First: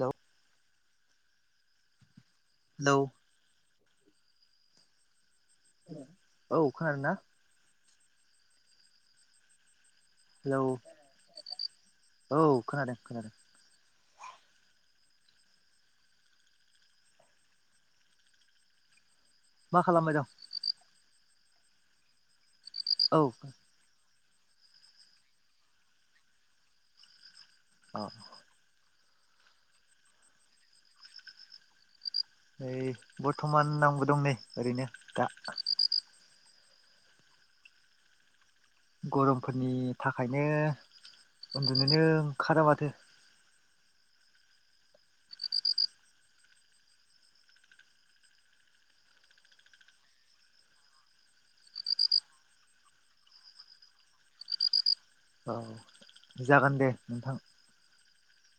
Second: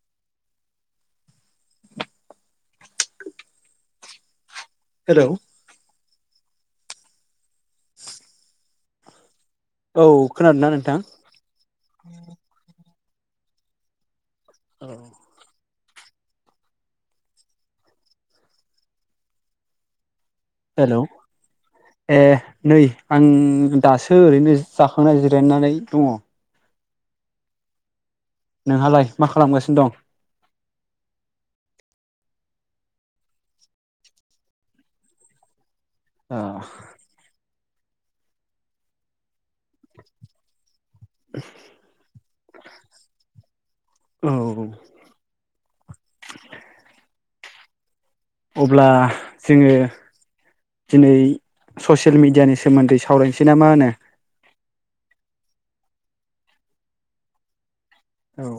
औ नौ हेलौ औ खोनादों ना औ औ खोनादों हेलौ ना नोंथां औ खोनादों खोनादों औ मा खालामबाय दं हेल' ए नै औ आं दासो थो ओरैनो जाखांनाय जिरायनानै दङ अ नोंहालाय मा खालामगासिनो दं ओइ बर्थ'मान नामबो दं नै ओरैनो दा ओ गरमफोरनि थाखायनो उन्दुुनोनो ओंखारा माथो औ अब्ला जोङो दिनै ससियेल मिडियानि सोमोन्दै सावरायनोसै ना मा होनो औ जागोन दे नोंथां औ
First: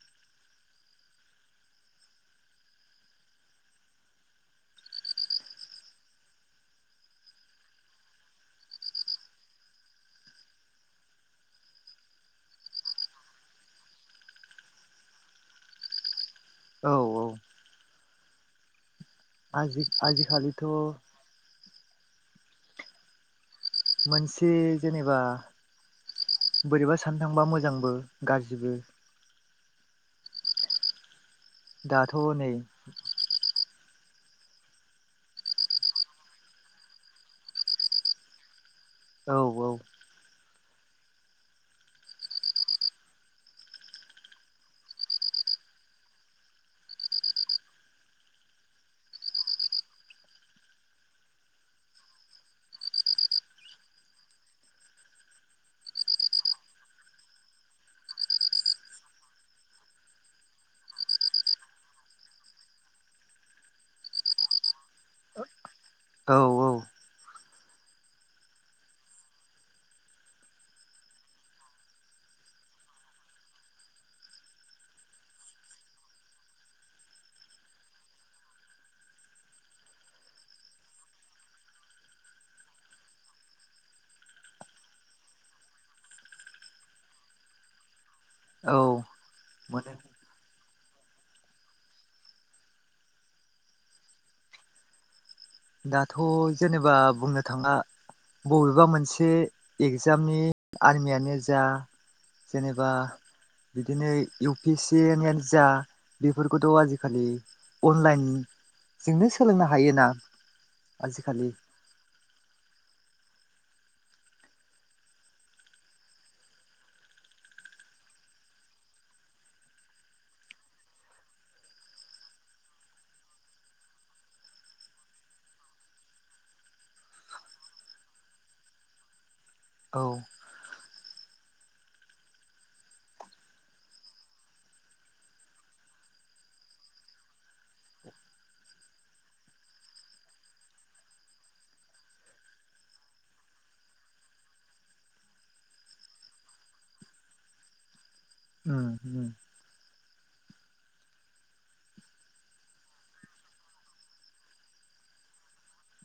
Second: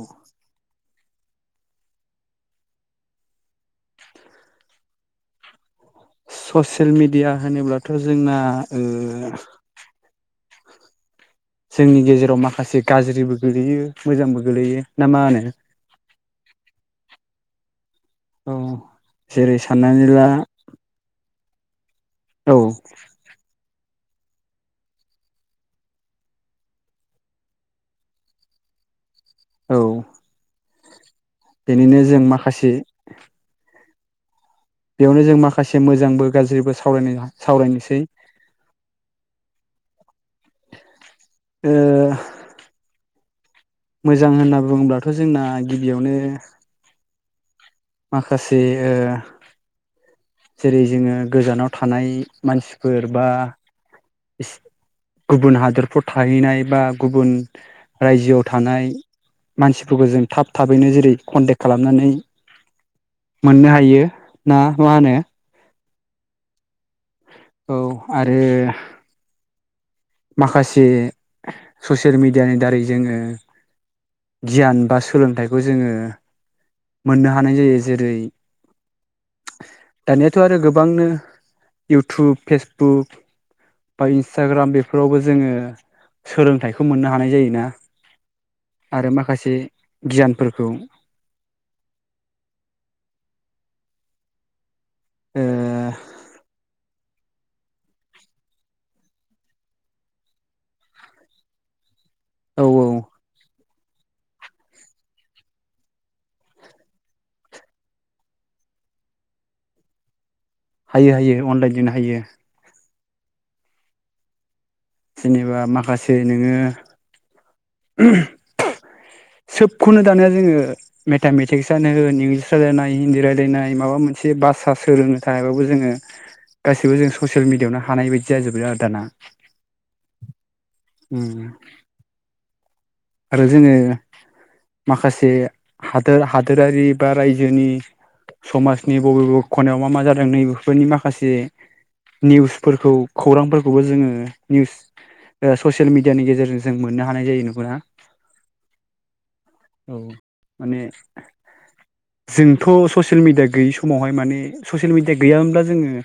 ससियेल मिडिया होनोब्लाथ' जोंना ओ जोंनि गेजेराव माखासे गाज्रिबो गोलैयो मोजांबो गोलैयो ना मा होनो औ औ औ जेरै आजि साननानै आजि ला खालिथ' औ मोनसे जेनेबा बोरैबा साननो थांङोबा मोजांबो गाज्रिबो औ बेनिनो दाथ' जों नै माखासे बेयावनो जों माखासे मोजांबो गाज्रिबो सावरायनो सावरायनोसै औ औ ओ मोजां होनना बुङोबथ' जोंना गिबियावनो माखासे ओ जेरै जोङो गोजानाव थानाय मानसिफोर बा इस गुबुन हादरफ्राव थाहैनाय बा गुबुन रायजोआव थानाय मानसिफोरखौ जों थाब थाबैनो जेरै कन्टेक खालामनानै मोननो हायो ना मा होनो औ औ औ आरो माखासे ससियेल मिडियानि दारै जोङो गियान बा सोलोंथाइखौ जोङो मोननो हानाय जायो जेरै दानियाथ' आरो गोबांनो इउटुब फेसबुक बा इन्सटाग्राम बेफोरावबो जोङो सोलोंथाइखौ मोननो हानाय जायोना औ आरो माखासे मोनो गियानफोरखौ ओ दाथ' जेनेबा बुंनो थाङा बबेबा मोनसे एगजामनि आर्मियानो जा ओ औ जेनेबा बिदिनो इउ पि इस सि नियानो जा बेफोरखौथ' आजिखालि अनलाइन जोंनो सोलोंनो हायोना हायो आजिखालि हायो अनलायन जोंनो हायो जेनेबा माखासे नोङो [unintelligible] [inaudible] सोबखौनो दानो जोङो मेथामेटिक्सआनो होन इंग्लिस रायज्लायनाय हिन्दी रायज्लायनाय माबा मोनसे बा बाथ्रा सोलोंनो थाखायबाबो जोङो गासैबो जों ससियेल मिडिआवनो हानाय बायदि जाजोबाय आरो दाना औ उम आरो जोङो माखासे हादोर हादोरारि बा रायजोनि समाजनि बबे बबे खनायाव मा मा जादों नैबेफोरनि माखासे निउसफोरखौ खौरांफोरखौबो जोङो निउस ओ ससियेल मिडियानि गेजेरजों जों मोननो हानाय जायो नंगौना। उम उम। औ माने जोंथ' ससियेल मिडिया गैयि समावहाय माने ससियेल मिडिया गैयामोनब्ला जोङो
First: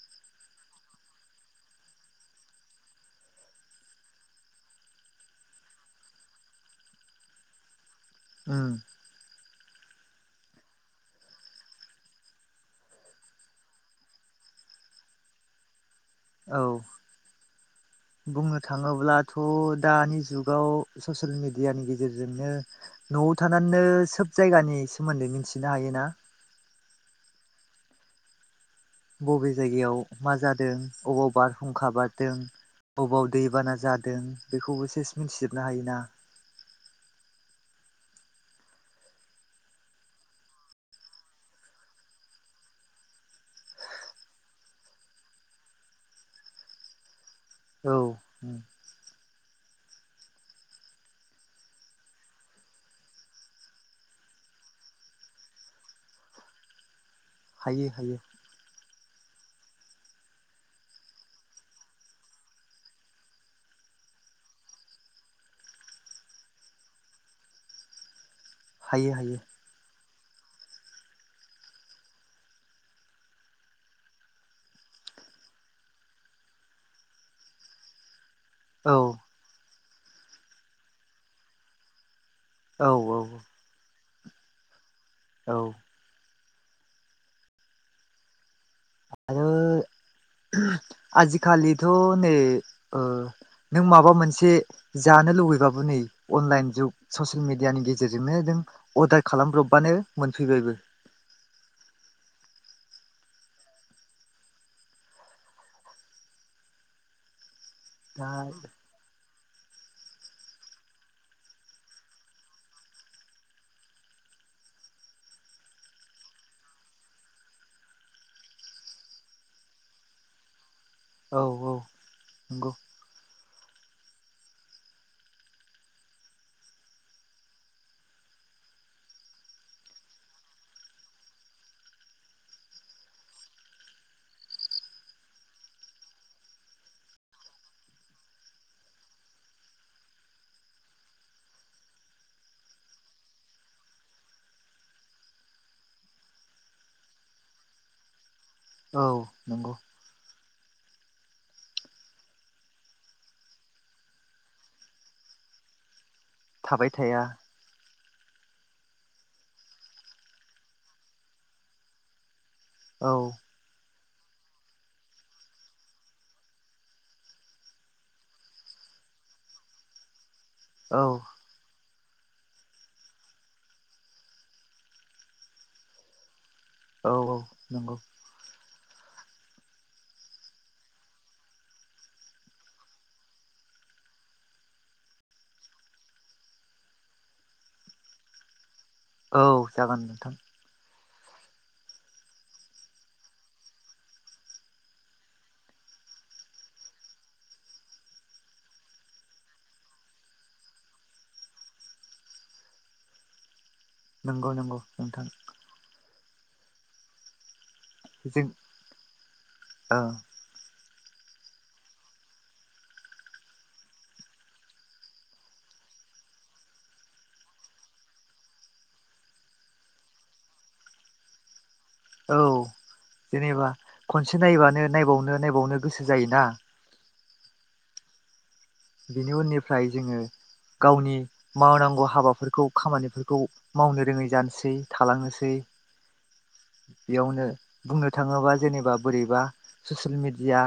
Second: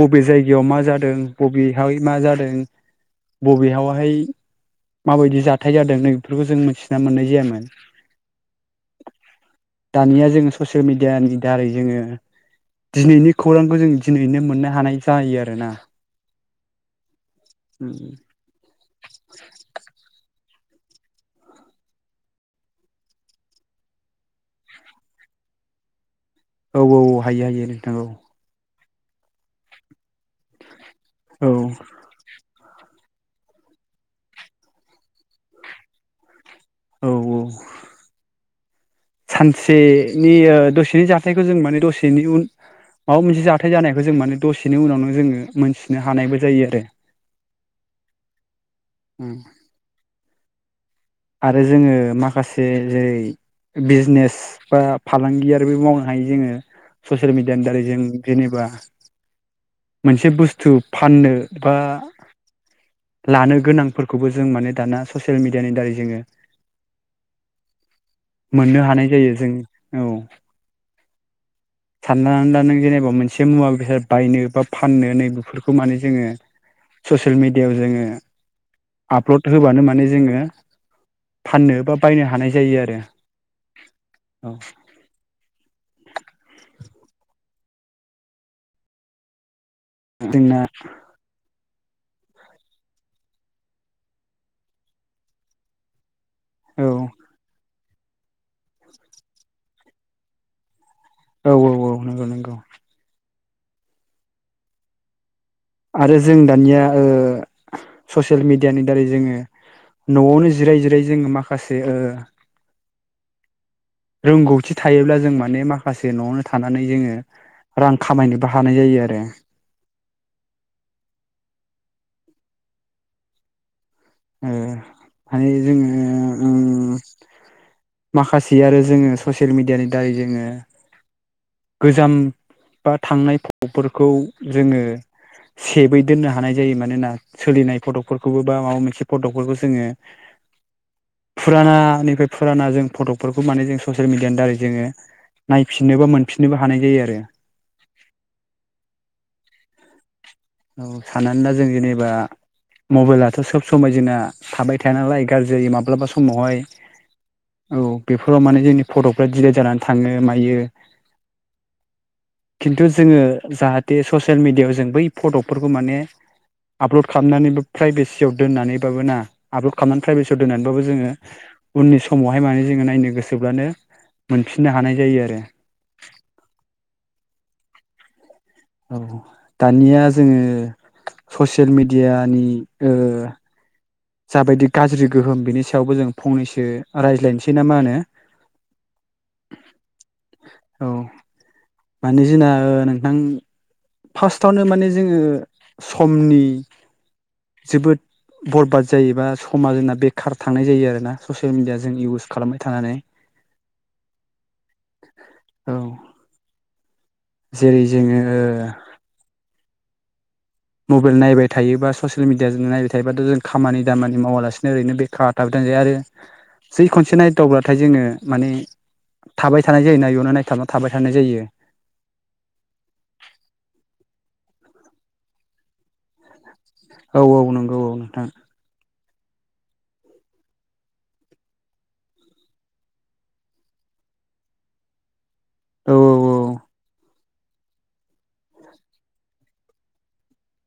बबे जायगायाव मा जादों बबेहाय मा जादों बबेयावहाय माबायदि जाथाइ जादों बेफोरखौ जों मिथिना मोननाय जायामोन। उम। दानिया जोङो ससियेल मिडियानि दारै जोङो दिनैनि खौरांखौ जों दिनैनो मोननो हानाय जायो आरोना। औ उम। बुंनो थाङोब्लाथ' दानि जुग गाव ससियेल मिडियानि गेजेरजोंनो न'आव थानानैनो सोब जायगानि सोमोन्दै मिन मथिनो हायोना। औ औ औ हायो हायो नोंथां औ। बबे जायगायाव मा जादों अबाव औ बारहुंखा बारदों। ब'बाव दैबाना जादों बेखौबो सेस मिथिजोबनो हायोना। औ औ। सानसेनि दसेनि जाथायखौ जों माने दसेनि उन माबा मोनसे जाथाय जानायखौ जों माने दसेनि उनावनो जोङो मोनथिनो हानायबो जायो आरो। औ। उम। आरो जोङो माखासे जेरै बिजिनेस बा फालांगि आरिबो मावनो हायो जोङो। ससियेल मिडियानि दारै हायो जों हायो जेनेबा मोनसे बुस्थु फाननो बा लानो गोनांफोरखौबो जों माने दाना ससियेल मिडियानि दारै जोङो मोननो हानाय हायो जायो हायो जों। [inaudible] सानना ला नों जेनेबा मोनसे मुवा बेसाद बायनो बा फाननो नै बेफोरखौ माने जोङो ससियेल मिडियाआव जोङो औ आपलड होबानो माने जोङो फाननो बा बायनो हा हानाय जायो औ आरो औ औ। औ। आरो [unintelligible] खालिथ' नै ओ नों माबा मोनसे जानो लुबैबाबो नै अनलाइन औ जुग ससियेल मिडियानि गेजेरजोंनो नों अर्डार खालामब्रबबानो मोनफैबायबो। औ औ औ नंगौ नंगौ। आरो जों दानिया ओ दा ससियेल मिडियानि दारै जोङो न'आवनो जिराय जिराय जोङो माखासे ओ रोंगौथि थायोब्ला जों माने माखासे न'आवनो थानानै जोङो रां खामायनोबो हानाय जायो आरो। औ औ नंगौ। ओ माने जोङो उम माखासे आरो जोङो ससियेल मिडियानि दारै जोङो गोजाम बा थांनाय फटक फोरखौ जोङो सेबै दोननो हानाय जायो मानोना सोलिनाय फट'फोरखौबो बा माबा मोनसे फट'फोरखौ जोङो फुरानानिफ्राय फुराना जों फट'फोरखौ माने जों ससियेल मिडियानि दारै जोङो नायफिननोबा मोनफिननोबो हानाय जायो आरो। [inaudible] औ नंगौ। औ सानानोना जों जेनेबा मबाइलाथ' सब समाय जोना थाबाय थाया नालाय गाज्रि जायो माब्लाबा समावहाय थाबाय थाया औ। बेफोराव माने जोंनि फट'फ्रा दिलेट जानानै थाङो मायो। खिन्थु औ जोङो जाहाथ थे ससियेल मिडियाआव जों बै फट'फोरखौ माने आपलड खालामनानैबो प्राइभेसियाव दोननानैबाबो ना आपलड खालामनानै प्राइभेसआव दोननानैबाबो औ जोङो उननि समावहाय माने जोङो नायनो गोसोब्लानो मोनफिननो हानाय जायो आरो। औ औ नंगौ। औ दानिया जोङो ससियेल मिडियानि ओ जाबायदि गाज्रि गोहोम बिनि सायावबो जों फंनैसो रायज्लायनोसै ना मा होनो? औ जागोन नोंथां। मानि जोंना ओह नोंथां फार्स्टआवनो माने जोङो समनि जोबोद बरबाद जायोबा समाजोंना बेखार थांनाय जायो आरोना ससियेल मिडिया जों इउस खालामबाय थानानै। नंगौ नंगौ नोंथां। औ जेरै जोङो ओं। मबेल नायबाय थायो बा ससियेल मिडियाजोंनो नायबाय थायो बाथ' जों खामानि दामानि मावालासिनो ओरैनो बेखार थाबाय थानाय जायो आरो जि खनसे नायदावब्लाथाय जोङो माने थाबाय थानाय जायोना एयावनो नायथाबना थाबाय थानाय जायो औ जेनेबा खनसे नायबानो नायबावनो नायबावनो गोसो जायोना औ औ नंगौ औ नोंथां बिनि उननिफ्राय जोङो गावनि मावनांगौ हाबाफोरखौ खामानिफोरखौ मावनो रोङै जानोसै थालांनो सै औ बेयावनो बुंनो थाङोबा जेनेबा बोरैबा ससिल मिड दिया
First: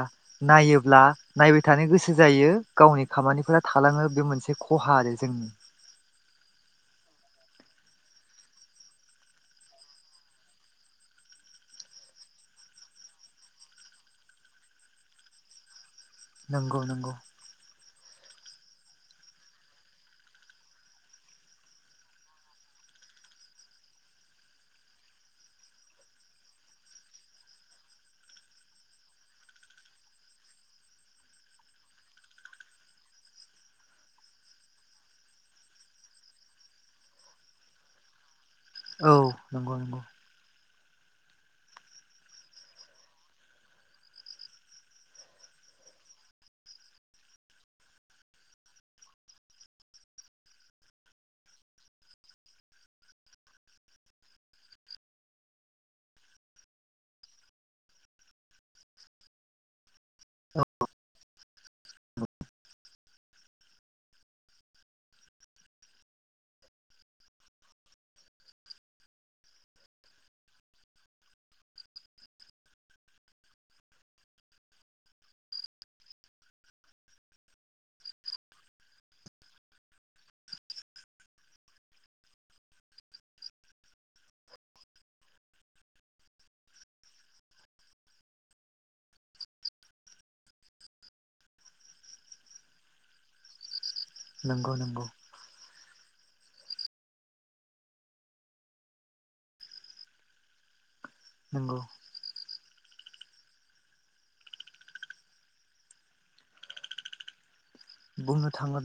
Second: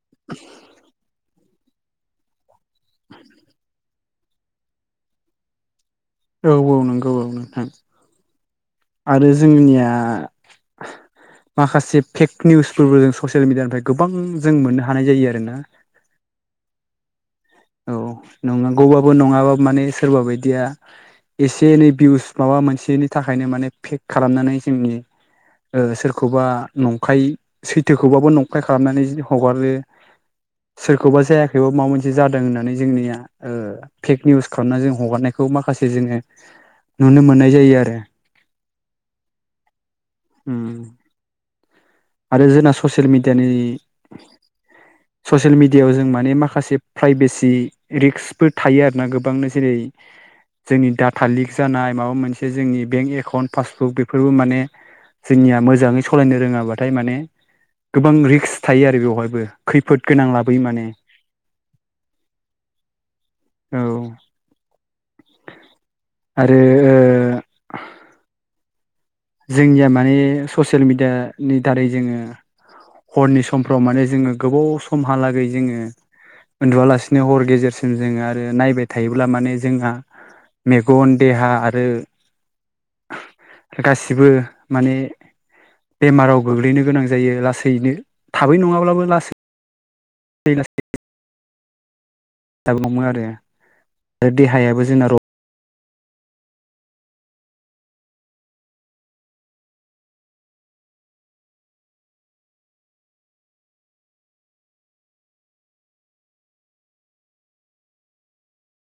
नायोब्ला नायबाय थानो गोसो जायो गावनि खामानिफोरा थालाङो बे मोनसे खहा आरो जोंनि औ औ नंगौ औ नोंथां आरो जोंनिया माखासे फेक निउसफोरबो जों ससियेल मिडियानिफ्राय गोबां जों मोननो हानाय जायो आरोना नोंगौ नोंगौ औ नंनांगौबाबो नङाब्लाबो माने सोरबा बायदिया एसे एनै भिउस माबा मोनसेनि थाखायनो माने पेक खालामनानै जोंनि ओ सोरखौबा नंखाय सैथोखौबाबो नंखाय खालामनानै हगारो सोरखौबा जायाखैबा माबा मोनसे जादों होननानै जोंनिया फेक निउस खालामनानै जों हगारनाय खौ माखासे जोङो नुनो मोननाय जायो आरो औ नंगौ नंगौ उम आरो जोंना ससियेल मिडियानि ससियेल मिडियायाव जों माने माखासे प्राइभेसि रिक्सफोर थायो आरोना गोबांनो जेरै [inaudible] जोंनि डाटा लिक जानाय माबा मोनसे जोंनि बेंक एकाउन्ट पासबुक बेफोरबो माने जोंनिया मोजाङै सालायनो रोङाब्लाथाय माने गोबां रिक्स थायो आरो बेवहायबो खैफोद गोनां लाबोयो माने। औ औ आरो जोंनिया माने ससियेल मिडियानि दारै जोङो। हरनि समफ्राव माने जोङो गोबाव समहालागै जोङो उन्दुवालासिनो हर गेजेरसिम जोङो आरो नायबाय थायोब्ला माने जोंहा मेगन देहा आरो [inaudible] गासिबो माने बेमाराव गोग्लैनो गोनां जायो लासैनो थाबै नङाब्लाबो लासै [unintelligible] हमो आरो आरो नंगौ देहायाबो नंगौ जोंना रब नंगौ बुंनो थाङो